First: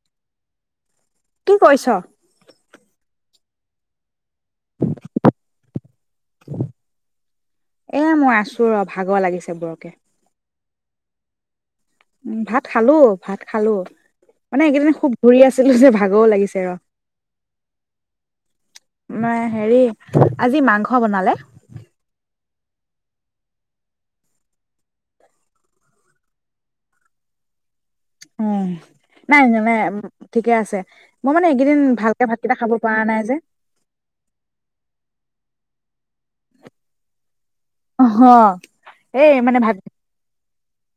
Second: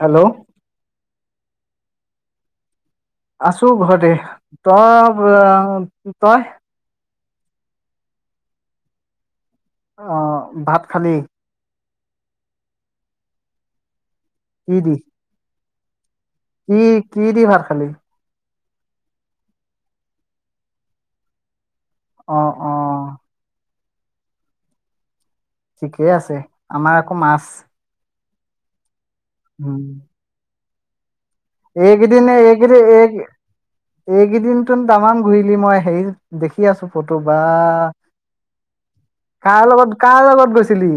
Hello! কি কৰিছ? আছো ঘৰতে। তই [unintelligible] তই? এ, মই আছো ৰ, ভাগৰ লাগিছে বৰকে। অ', ভাত খালী? ভাত খালো, ভাত খালো, মানে কি দি এইকেইদিন খুব ঘূৰি আছিলো যে ভাগৰ লাগিছে। ৰ। কি', কি' দি ভাত খালি? [unintelligible] হেৰি আজি মাংস বনালে। অ', অ'। ঠিকে আছে, আমাৰ আকৌ মাছ। অ, নাই উম [unintelligible] ঠিকে আছে। মই মানে এইকেইদিন ভালকে ভাতকেইটা খাব পৰা নাই যে। এইকেইদিন তামান ঘূৰিলি, মই হেৰি দেখি আছো ফটো। বা। অ, হ, এ, মানে কাৰ ভাত লগত কাৰ লগত গৈছিলি?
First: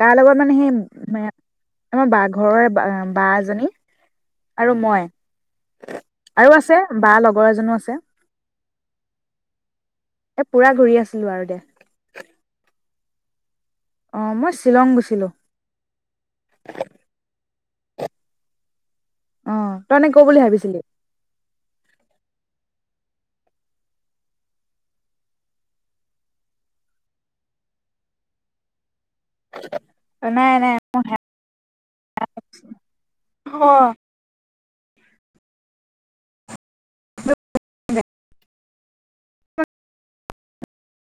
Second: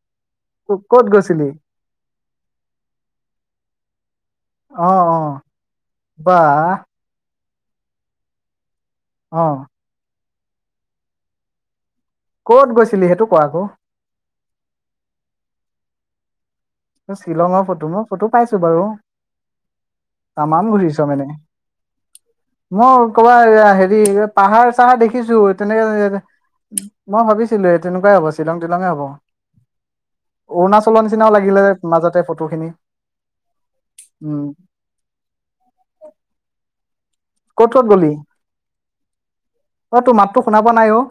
কাৰ লগত মানে, ক'ত সেই গৈছিলি আমাৰ ঘৰৰে বা, বা এজনী আৰু অ মই, অ বা আৰু আছে বা লগৰ এজনো আছে। অ'। এ পুৰা ঘূৰি আছিলো আৰু দে। ক'ত গৈছিলি? সেইটো ক আকৌ। অ', মই শ্বিলং গৈছিলোঁ। শ্বিলঙৰ ফটো। মই ফটো পাইছো বাৰু! অ তই এনে ক বুলি তামাম ভাবিছিলি? ঘূৰিছ মানে। মই ক'ৰবাৰ হেৰি পাহাৰ-চাহাৰ দেখিছো, তেনেকে। [unintelligible] মই ভাবিছিলো, এই তেনেকুৱাই হ'ব শ্বিলং-তিলংয়ে হ'ব। নাই নাই অৰুণাচলৰ নিচিনাও লাগিলে মাজতে ফটো খিনি। অ উম। [unintelligible] ক'ত ক'ত গলি? মই তোৰ মাতটো শুনা পোৱা নাই অ'।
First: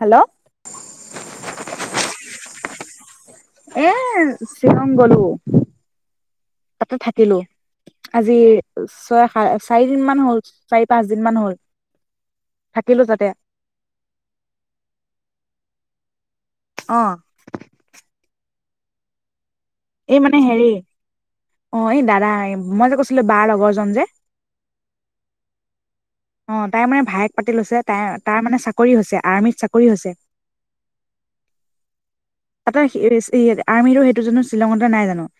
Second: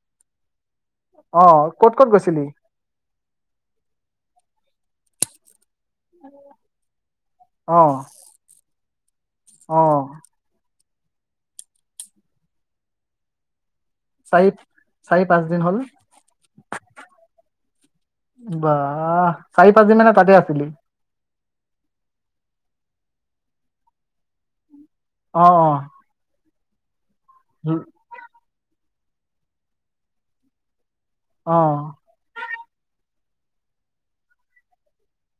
হেল্ল'! অ', ক'ত ক'ত গৈছিলি? এ, শ্বিলং গ'লো, তাতে থাকিলো, অ [unintelligible] [unintelligible] অ চাৰিদিন মান হ'ল। চাৰি-পাঁচ দিন মান হ'ল, থাকিলো তাতে। চাৰি, চাৰি-পাঁচ দিন হ'ল। অ'। বাহ'। এই মানে হেৰি অ', এই দাদা, এই মই যে কৈছিলো বা লগৰজন যে অ', অ'। অ', তাই মানে ভায়েক পাতি লৈছে, তাই তাৰ মানে চাকৰি হৈছে, আৰ্মিত চাকৰি হৈছে। অ'। তাৰটো সেই এ আৰ্মিটো সেইটো জানো শ্বিলঙতে নাই জানো।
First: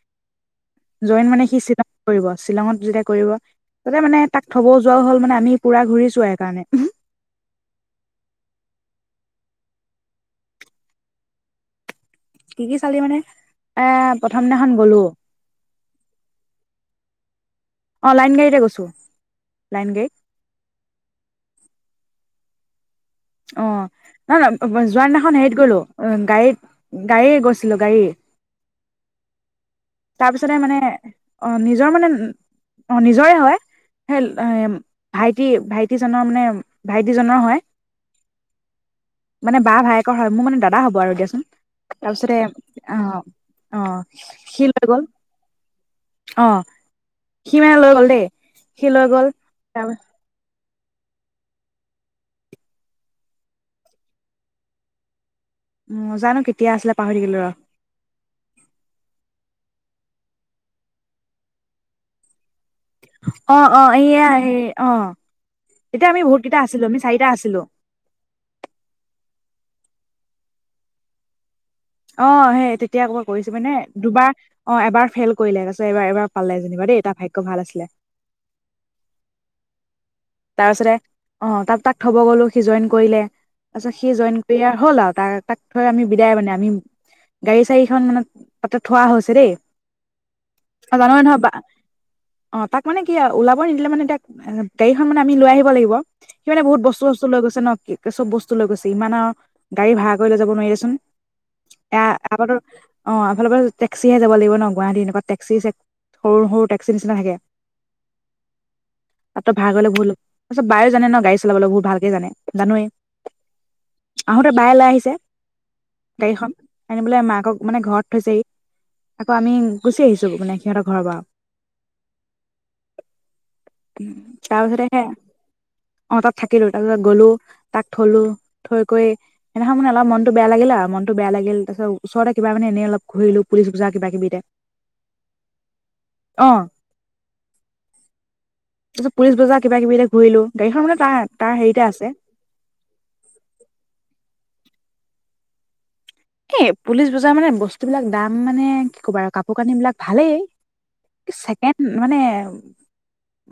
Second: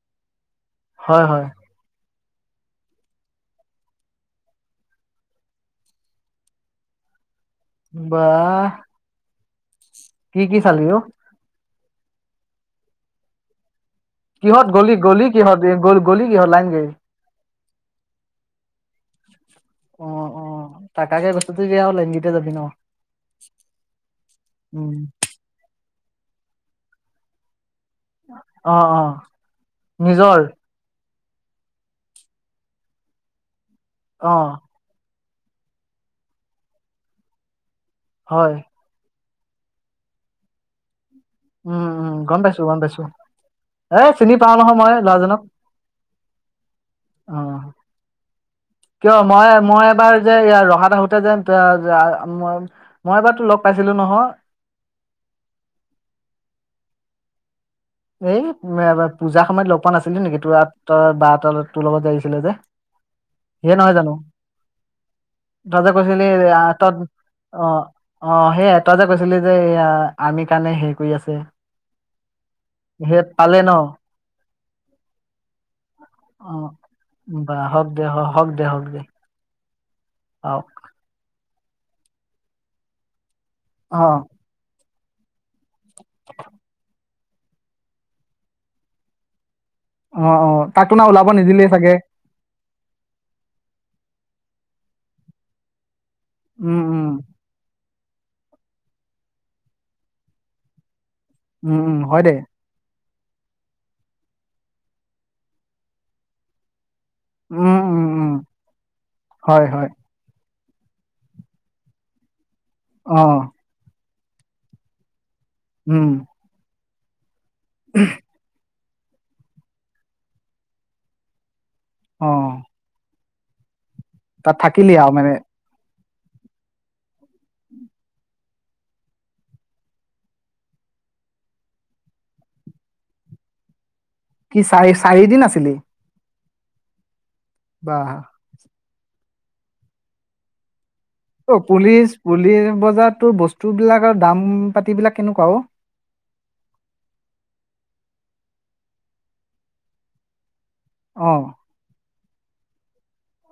হয় জইন মানে হয় সি শ্বিলঙ কৰিব, শ্বিলঙত যেতিয়া কৰিব তাতে মানে তাক থব যোৱাও হ'ল মানে আমি পুৰা ঘূৰিছো আৰু সেইকাৰণে। বাহ'। কি কি চালি অ? কি কি চালি মানে এ প্ৰথম কিহত দিনাখন গলি, গ'লো গলি' কিহত গলি কিহত লাইন গাড়ী অঁ লাইন গাড়ীতে গৈছোঁ, লাইন গাড়ীত। অঁ তাকে বস্তুতো দেয়া হ'ল সিহঁত কেইটা যাবি ন। অঁ, নহয় নহয় উম, যোৱা দিনাখন হেৰিত গ'লো, গাড়ীত গাড়ী গৈছিলো গাড়ী। অ', অ', তাৰ নিজৰ পিছতে মানে। অঁ, নিজৰ মানে, অঁ নিজৰে হয়। সেই অ', ভাইটি ভাইটিজনৰ মানে, ভাইটিজনৰ হয়। হয়। মানে বা ভায়েকৰ হয়, মোৰ মানে দাদা হ'ব আৰু দিয়াচোন। উম, উম, গম তাৰপিছতে, পাইছো গম পাইছো অঁহ এ চিনি অঁহ পাও নহয় শিল মই পাগল। ল'ৰাজনক অঁ, অ'। সি মানে লৈ গ'ল দেই। সি লৈ কিয় গ'ল মই তাৰ মই এবাৰ যে ইয়াৰ ৰহাত আহোতে যে মই এবাৰ তোক লগ পাইছিলোঁ নহয়। উ জানো কেতিয়া আছিলে, পাহৰি থাকিলো ৰহ। এই বা পূজাৰ সময়ত লগ পোৱা নাছিলো নেকি, তোৰ বা তোৰ লগত যে আহিছিলে যে। অঁ সিয়ে অঁ, নহয় জানো এইয়া এ অঁ। তই যে কৈছিলি আহ তত আছিলো অঁ। অঁ, সেইয়া তই যে কৈছিলি যে এয়া আৰ্মি কাৰণে হেৰি কৰি আছে। অঁ, সেই তেতিয়া এবাৰ কৰিছোঁ পালে ন মানে দুবাৰ অঁ, এবাৰ ফেইল কৰিলে, তাৰপিছত এবাৰ এবাৰ পালে যেনিবা দেই তাৰ ভাগ্য ভা অ, হওঁক দে হওঁক দে হওঁক দে। অ', তাৰপাছতে, অঁ তাক তাক থব গলো সি জইন কৰিলে। তাৰপিছত অ'। সি জইন কৰি আৰু হ'ল আৰু তাৰ তাক থৈ আমি বিদায় মানে, আমি গাড়ী চাৰিখন মানে তাতে থোৱা হৈছে দেই। অঁ অঁ, তাক তোনা আৰু ওলাব নিদিলেই চাগে? অঁ, তাক মানে কি ওলাব নিদিলে মানে তাক গাড়ীখন মানে আমি লৈ আহিব লাগিব। সিমানে বহুত উম বস্তু উম চস্তু লৈ গৈছে ন সি চব বস্তু লৈ গৈছে ইমান আৰু, গাড়ী ভাড়া কৰি লৈ যাব নোৱাৰি দেচোন, উম উম এয়া হয় দে আগতে অঁ, এই ফালৰ পৰা টেক্সিহে যাব লাগিব ন। গুৱাহাটী এনেকুৱ টেক্সি, সৰু সৰু টেক্সি নিচনা থাকে। উম, উম, উম হয় ভাড়াঘৰৰ হয় লৈ গলো, তাৰপিছত বায়ে জানে ন গাড়ী চলাবলৈ বহুত ভালকে জানে, জানৱই। অঁ। আহোতে বায়ে লৈ আহিছে। উম। গাড়ীখন আনিবলৈ মাকক মানে ঘৰত থৈছেহি। আকৌ আমি গুচি আহিছো, মানে সিহঁতৰ ঘৰৰ পৰা। অঁ। তাৰপিছতে থাকিলি সেইয়া। আৰু মানে অঁ, তাত থাকিলো তাৰপিছত গ'লো। তাক থলো, থৈ কৰি সেইদিনা খন মানে অলপ মনটো বেয়া লাগিলে আও, মনটো বেয়া লাগিল। তাৰপিছত ওচৰতে কিবা মানে এনে অলপ ঘুৰিলো পুলিচ বজাৰত কিবা কিবিতে। কি চাৰি চাৰিদিন আছিলি? অ'। বা! তাৰপিছত পুলিচ বজাৰ কিবা কিবিতে ঘূৰিলো গাড়ীখন মানে তাৰ। তাৰ অ', হেৰিতে আছে পুলিচ পুলিচ বজাৰত তোৰ বস্তুবিলাকৰ দাম পাতিবিলাক কেনেকুৱা অ'? এ পুলিচ বজাৰ মানে বস্তুবিলাক দাম মানে কি ক'বা আৰু কাপোৰ কানিবিলাক ভালেই। অ এ ছেকেণ্ড মানে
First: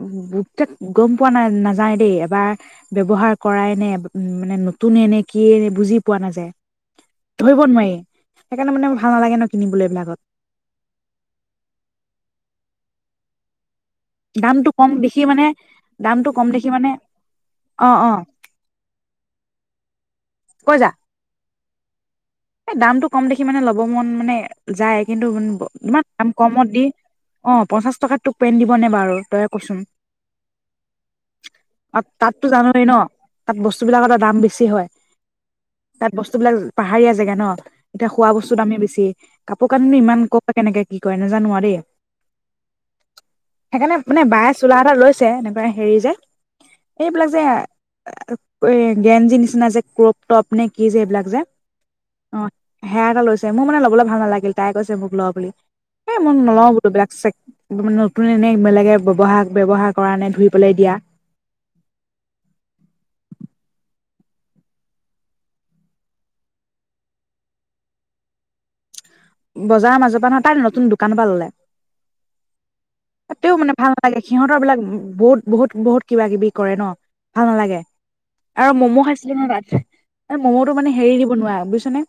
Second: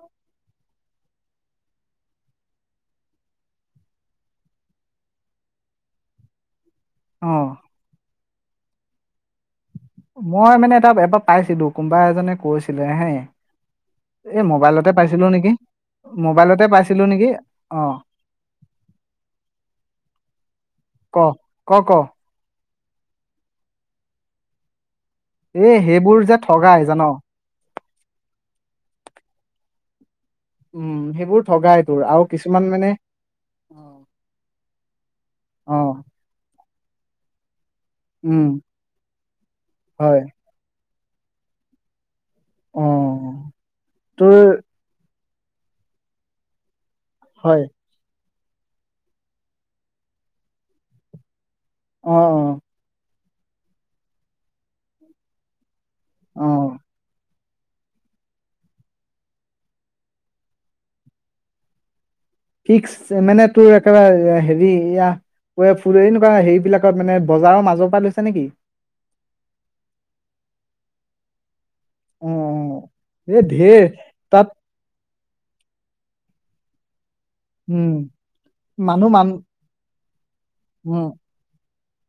উম, তাত গম পোৱা নাই নাযায় দেই এবাৰ ব্যৱহাৰ কৰাই নে মানে নতুনে নে কি বুজি পোৱা নাযায়। অ ধৰিব নোৱাৰি। সেইকাৰণে মানে ভাল নালাগে ন কিনিবলৈ এইবিলাকত। মই মানে এটা এবাৰ পাইছিলোঁ, কোনোবা এজনে কৈছিলে হে। এ, দামটো কম মোবাইলতে দেখি পাইছিলো মানে নেকি, দামটো কম মোবাইলতে দেখি মানে পাইছিলো নেকি অ'। [inaudible] কৈ যা। ক ক ক। এই দামতটো কম দেখি মানে ল'ব মন মানে যায়। কিন্তু এই ইমান সেইবোৰ দাম যে কমত ঠগাই দি জান অ', পঞ্চাশ টকাত তোক পেণ্ট দিব নে বাৰু তইয়ে কচোন? উম, সেইবোৰ ঠগাই তোৰ আৰু তাততো কিছুমান জানৱেই ন মানে তাত অ বস্তুবিলাকৰ দাম বেছি হয়। অ তাত বস্তুবিলাক পাহাৰীয়া জেগা ন। এতিয়া খোৱা বস্তু উম দামেই বেছি কাপোৰ কানি নো ইমান হয় ক'ৰ পৰা কেনেকে কি কৰে নোজানো আৰু দেই। অ এইকাৰণে মানে বায়ে তোৰ চোলা এটা লৈছে এনেকুৱা হেৰি যে। এইবিলাক যে এ এ হয় এই গেঞ্জীৰ নিচিনা যে ক্ৰ'প টপ নে কি যে এইবিলাক যে। অ', সেয়া কে লৈছে মোৰ মানে ল'বলৈ ভাল নালাগিল তাই কৈছে মোক ল' বুলি। এই মই অ নলওঁ বোলো এইবিলাক চেক নতুনে নে নে বেলেগে ব্যৱহাৰ ব্যৱহাৰ কৰা নে ধুই পেলাই দিয়া। ফিক্স মানে তোৰ একেবাৰে হেৰি এইয়া ফুল এনেকুৱা হেৰিবিলাকত মানে বজাৰৰ মাজৰ পৰা লৈছা নেকি? বজাৰৰ মাজৰ পৰা নহয়, তাই নতুন দোকানৰ পৰা ল'লে। অ অ এ তেওঁ মানে ঢেৰ ভাল নালাগে তাত সিহঁতৰবিলাক বহুত বহুত বহুত কিবা কিবি কৰে ন। ভাল নালাগে উম। আৰু ম'ম' মানুহ মান খাইছিলো নহয় তাত ম'ম'টো মানে উম হেৰি দি বনোৱা বুজিছনে।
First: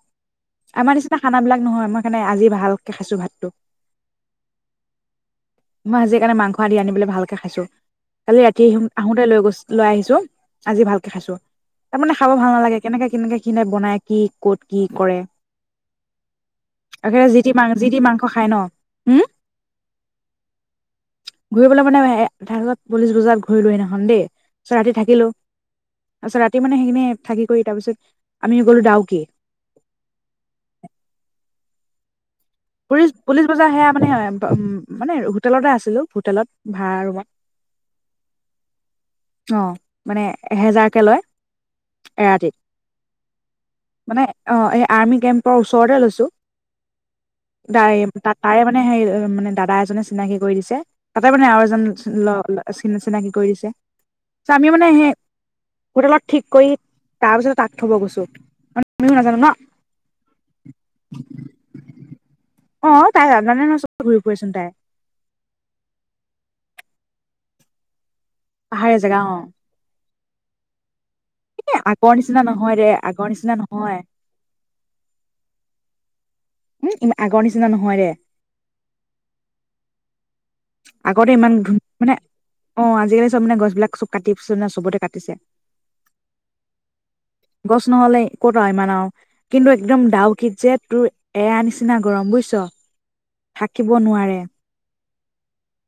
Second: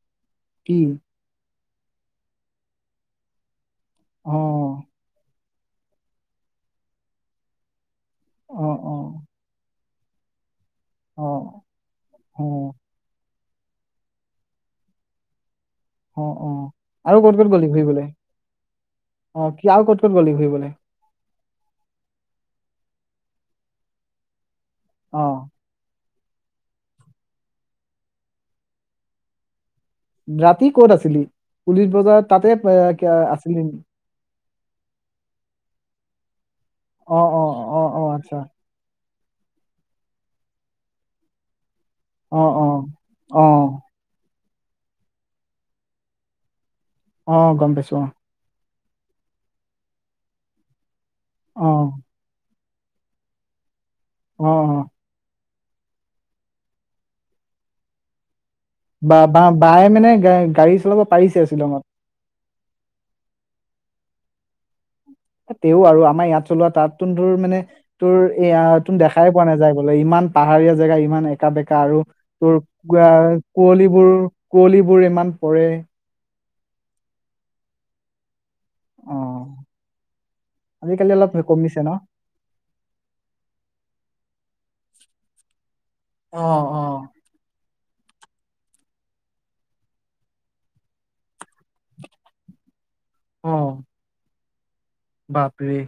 কি আমাৰ নিচিনা খানাবিলাক নহয় মই সেইকাৰণে আজি ভালকে খাইছো ভাতটো। অ'। মই আজি সেইকাৰণে মাংস আদি আনি বোলো ভালকে খাইছো কালি অ ৰাতি অ আহোতে লৈ গৈছ লৈ আহিছো আজি ভালকে অ খাইছো, তাৰমানে খাব অ ভাল নালাগে। কেনেকে কেনেকে কিনে বনাই কি ক'ত কি কৰে। অ', অ', আৰু একেবাৰে ক'ত যি ক'ত টি মাং গলি যি টি ঘূৰিবলে মাংস খায় ন। উম, অ' কি আৰু ক'ত ক'ত গ'লি ঘূৰিবলে? ঘূৰিবলৈ মানে হে হে পুলিছ বজাত ঘূৰিলো সেইদিনাখন দেই, তাৰপিছত ৰাতি অ থাকিলো। তাৰপাছত ৰাতি মানে সেইখিনি থাকি কৰি তাৰপিছত আমি গ'লো ডাউকী। ৰাতি ক'ত আছিলি পুলিচ বজাৰৰ তাতে পুলিচ পুলিচ আছিলি বজাৰ সেয়া মানে উম মানে হোটেলতে আছিলো হোটেলত ভাড়া অ ৰুমত। অ অ অ আচ্ছা অ', মানে এহেজাৰকে লয় অ এৰাতিত। অ অ মানে অ' এই আৰ্মি কেম্পৰ ওচৰতে লৈছো অ গম পাইছো অ তাই তাত তাৰে মানে সেই মানে দাদা এজনে চিনাকি কৰি দিছে। তাতে মানে আৰু অ এজন অ' চিন চিনাকি কৰি দিছে। অ চ' আমি অ মানে সেই হোটেলত ঠিক কৰি, তাৰ পিছত তাক থব গৈছো। বা বা বায়ে মানে গা গা গাড়ী চলাব পাৰিছে শ্বিলঙত? অ' তাই জানে নহয় চবতে ঘূৰি ফুৰেচোন তাই তেওঁ আৰু আমাৰ ইয়াত চলোৱা তাত তোন তোৰ মানে তোৰ এয়া টো পাহাৰীয়া জেগা দেখাই অঁ পোৱা নাযায়। বোলে ইমান পাহাৰীয়া জেগা ইমান একা এ বেকা আৰু আগৰ নিচিনা তোৰ নহয় দে আগৰ নিচিনা কুঁৱলী নহয় বোৰো কুঁৱলীবোৰ ইমান পৰে উম। উম আগৰ নিচিনা নহয় দে! অ আজিকালি আগতে অলপ ইমান ধুন কমিছে ন মানে অ' আজিকালি চব মানে গছবিলাক চব কাটিছে নে চবতে কাটিছে। অ' অ', গছ নহলে, একেতো নহয় আৰু ইমান আৰু কিন্তু একদম ডাউকীত যে তোৰ এইয়া নিচিনা গৰম বুজিছ? অ থাকিব নোৱাৰে। বাপৰে!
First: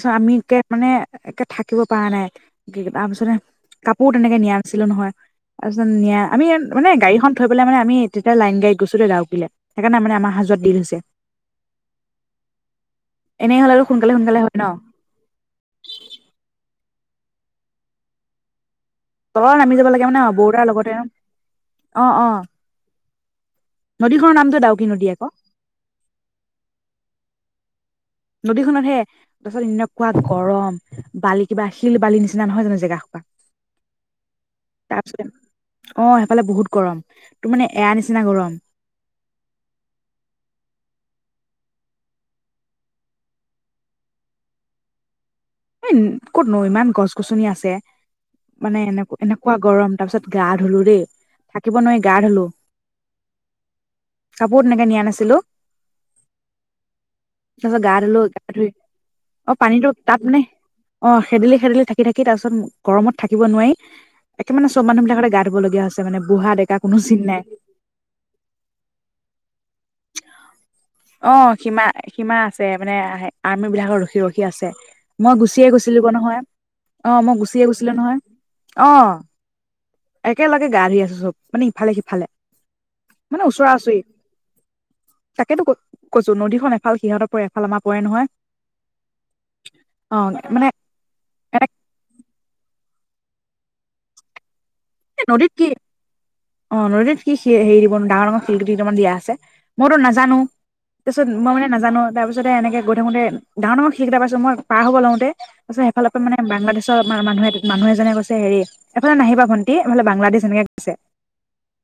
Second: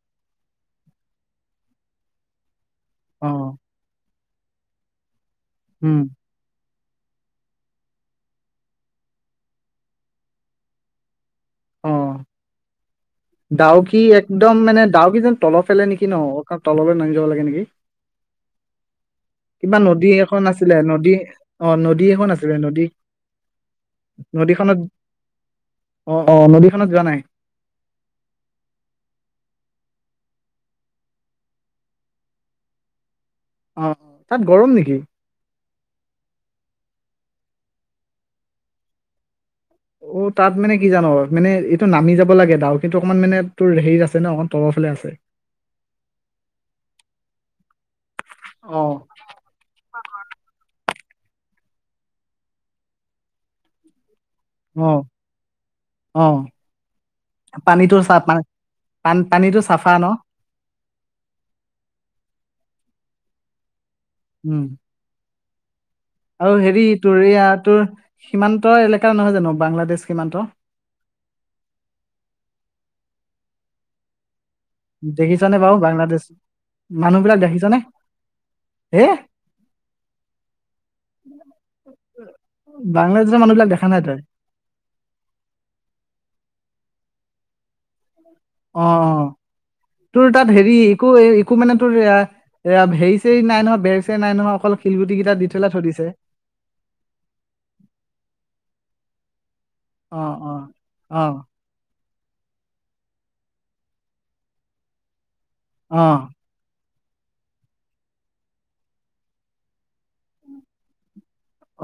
চ' আমি একে মানে একে থাকিব পৰা নাই কি অ তাৰপিছতে কাপোৰ তেনেকে মিয়া নাছিলো নহয়, তাৰপিছত উম নিয়া আমি ই মানে গড়ীখন থৈ পেলাই মানে আমি তেতিয়া লাইন গাই গৈছিলোঁ ডাউকীলে। সেইকাৰণে আ' মানে আমাৰ অহা- যোৱাত দেৰি হৈছে। অ এনেই হ'লে টো ডাউকি সোন একদম মানে ডাউকী যেন তলৰ ফালে নেকি ন অকণমান তললৈ নামি যাব লাগে নেকি? তলত নামি কিবা যাব লাগে নদী মানে এখন বৰদাৰ আছিলে লগতে নদী অ' নদী এখন আছিলে নদী। নদীখনৰ নামটো নদীখনত ডাউকি নদী আকৌ অ, অ নদীখনত যোৱা নাই। নদীখনতহে - তাৰপাছত এনেকোৱা গৰম বালি কিবা শিল বালি নিচিনা নহয় জানো জেগা হোপা? অ অ, তাত গৰম নেকি [inaudible] অ সেইফালে বহুত গৰম তোৰ মানে এয়া নিচিনা গৰম। অ তাত মানে কি জান মানে এইটো নামি যাব লাগে ডাউকী কিন্তু অকমান মানে তোৰ হেৰী আছে ন তলৰফালে আছে। এন ক'তনো ইমান গছ গছনি আছে মানে অ এনেকুৱা এনেকুৱা গৰম তাৰ পাছত গা ধুলো দেই থাকিব নোৱাৰি গা ধুলো। কাপোৰ তেনেকে অ নিয়া নাছিলোঁ। অ তাৰ পাছত গা পানীটো চা ধুলো পা গা ধুই পান অ পানীটো চাফা ন পানীতটো তাপ নে - অ খেদেলি খেদেলি থাকি থাকি তাৰ পাছত গৰমত থাকিব নোৱাৰি একে মানে চব মানুহ বিলাকে গা - লবলগীয়া আছে। ঔ হেৰি তোৰ এয়াই তোৰ সীমান্ত এলেকা নহয় জানো বাংলাদেশ সীমান্ত? অ, সীমা সীমা আছে মানে আৰ্মী বিলাক ৰখি ৰখি আছে। মই দেখিছনে গুচিয়ে বাৰু গৈছিলো গৈ বাংলাদেশ নহয়। অ মানুহ মই বিলাক গুচিয়ে দেখিছনে গৈছিলো নহয় এ অঁ। একেলগে গা ধুই আছে চব মানে ইফালে সিফালে। বাংলাদেশ মানে মানুহবিলাক ওচৰা দেখা ওচৰি নাই তই। তাকেতো কৈছো নদীখন এফাল সিহঁতৰ পৰে এফাল আমাৰ পৰে নহয়। অঁ তোৰ অ', তাত মানে হেৰি ইকো ইকো এ মানে তোৰ এয়া হেৰী - হেই নাই নহয় বেৰ চেৰ নাই নহয় অকল শিলগুটি কেইটা দি নদীত কি থেলাই থৈ দিছে। অ নদীত সি সি এই ডাঙৰ ডাঙৰ শিলগুটি কেইটামান দিয়া আছে। মইতো অ নাজানো অ তাৰ অ পাছত মই মানে নাজানো তাৰ পিছতে এনেকে গৈ থাকোতে মই ডাঙৰ ডাঙৰ শিল কেইটা পাইছো মই পাৰ হব লওঁতে অ হেইফালৰ পৰা মানে - বাংলাদেশৰ মানুহে মানুহ এজনে কৈছে হেৰি এইফালে নাহিবা ভণ্টি এইফালে বাংলাদেশ এনেকে কৈছে।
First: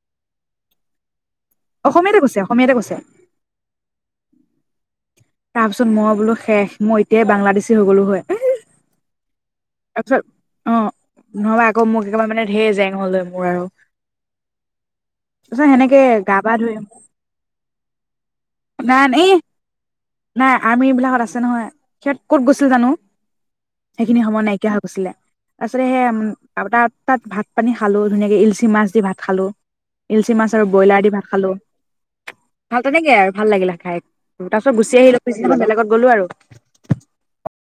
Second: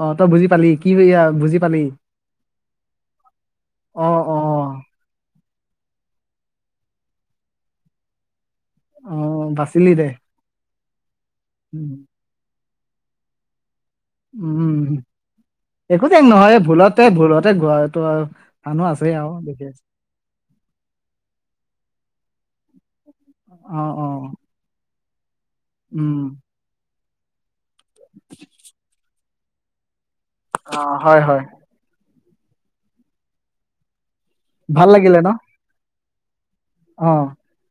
অ', তই বুজি পালি, কি এয়া বুজি পালি অসমীয়াতে কৈছে, অসমীয়াতে কৈছে। অ', অ'। তাৰপিছত মই বোলো শেষ, মই এতিয়াই বাংলাদেশী হৈ গ'লো হয়। অ বাচিলি দে তাৰপিছত অ' নহ'বা আকৌ উম মোক একেবাৰে মানে ঢেৰ জেং হ'ল হয় মোৰ আৰু উম। তাৰপিছত সেনেকে একো জে‍ং গা পা নহয় এ, ধুই ভুলতে ভুলতে গৰটো আৰু মানুহ নাই আছে এই আৰু [unintelligible] নাই আৰ্মিবিলাকত আছে নহয়, সিহঁত ক'ত গৈছিল জানো। অ', অ'। হেখিনি সময় নাইকিয়া হৈ গৈছিলে তাৰপাছতে হে উম [unintelligible] তাত ভাত পানী খালোঁ ধুনীয়াকে, ইলচি মাছ দি ভাত খালোঁ, ইলচি মাছ আৰু অ ব্ৰইলাৰ দি হয় ভাত হয় খালোঁ, ভাল তেনেকে আৰু ভাল লাগিলা খাই। তাৰপাছত ভাল গুচি লাগিলে আহিলোঁ, ন পিছদিনাখন বেলেগত গ'লোঁ আৰু। অ'।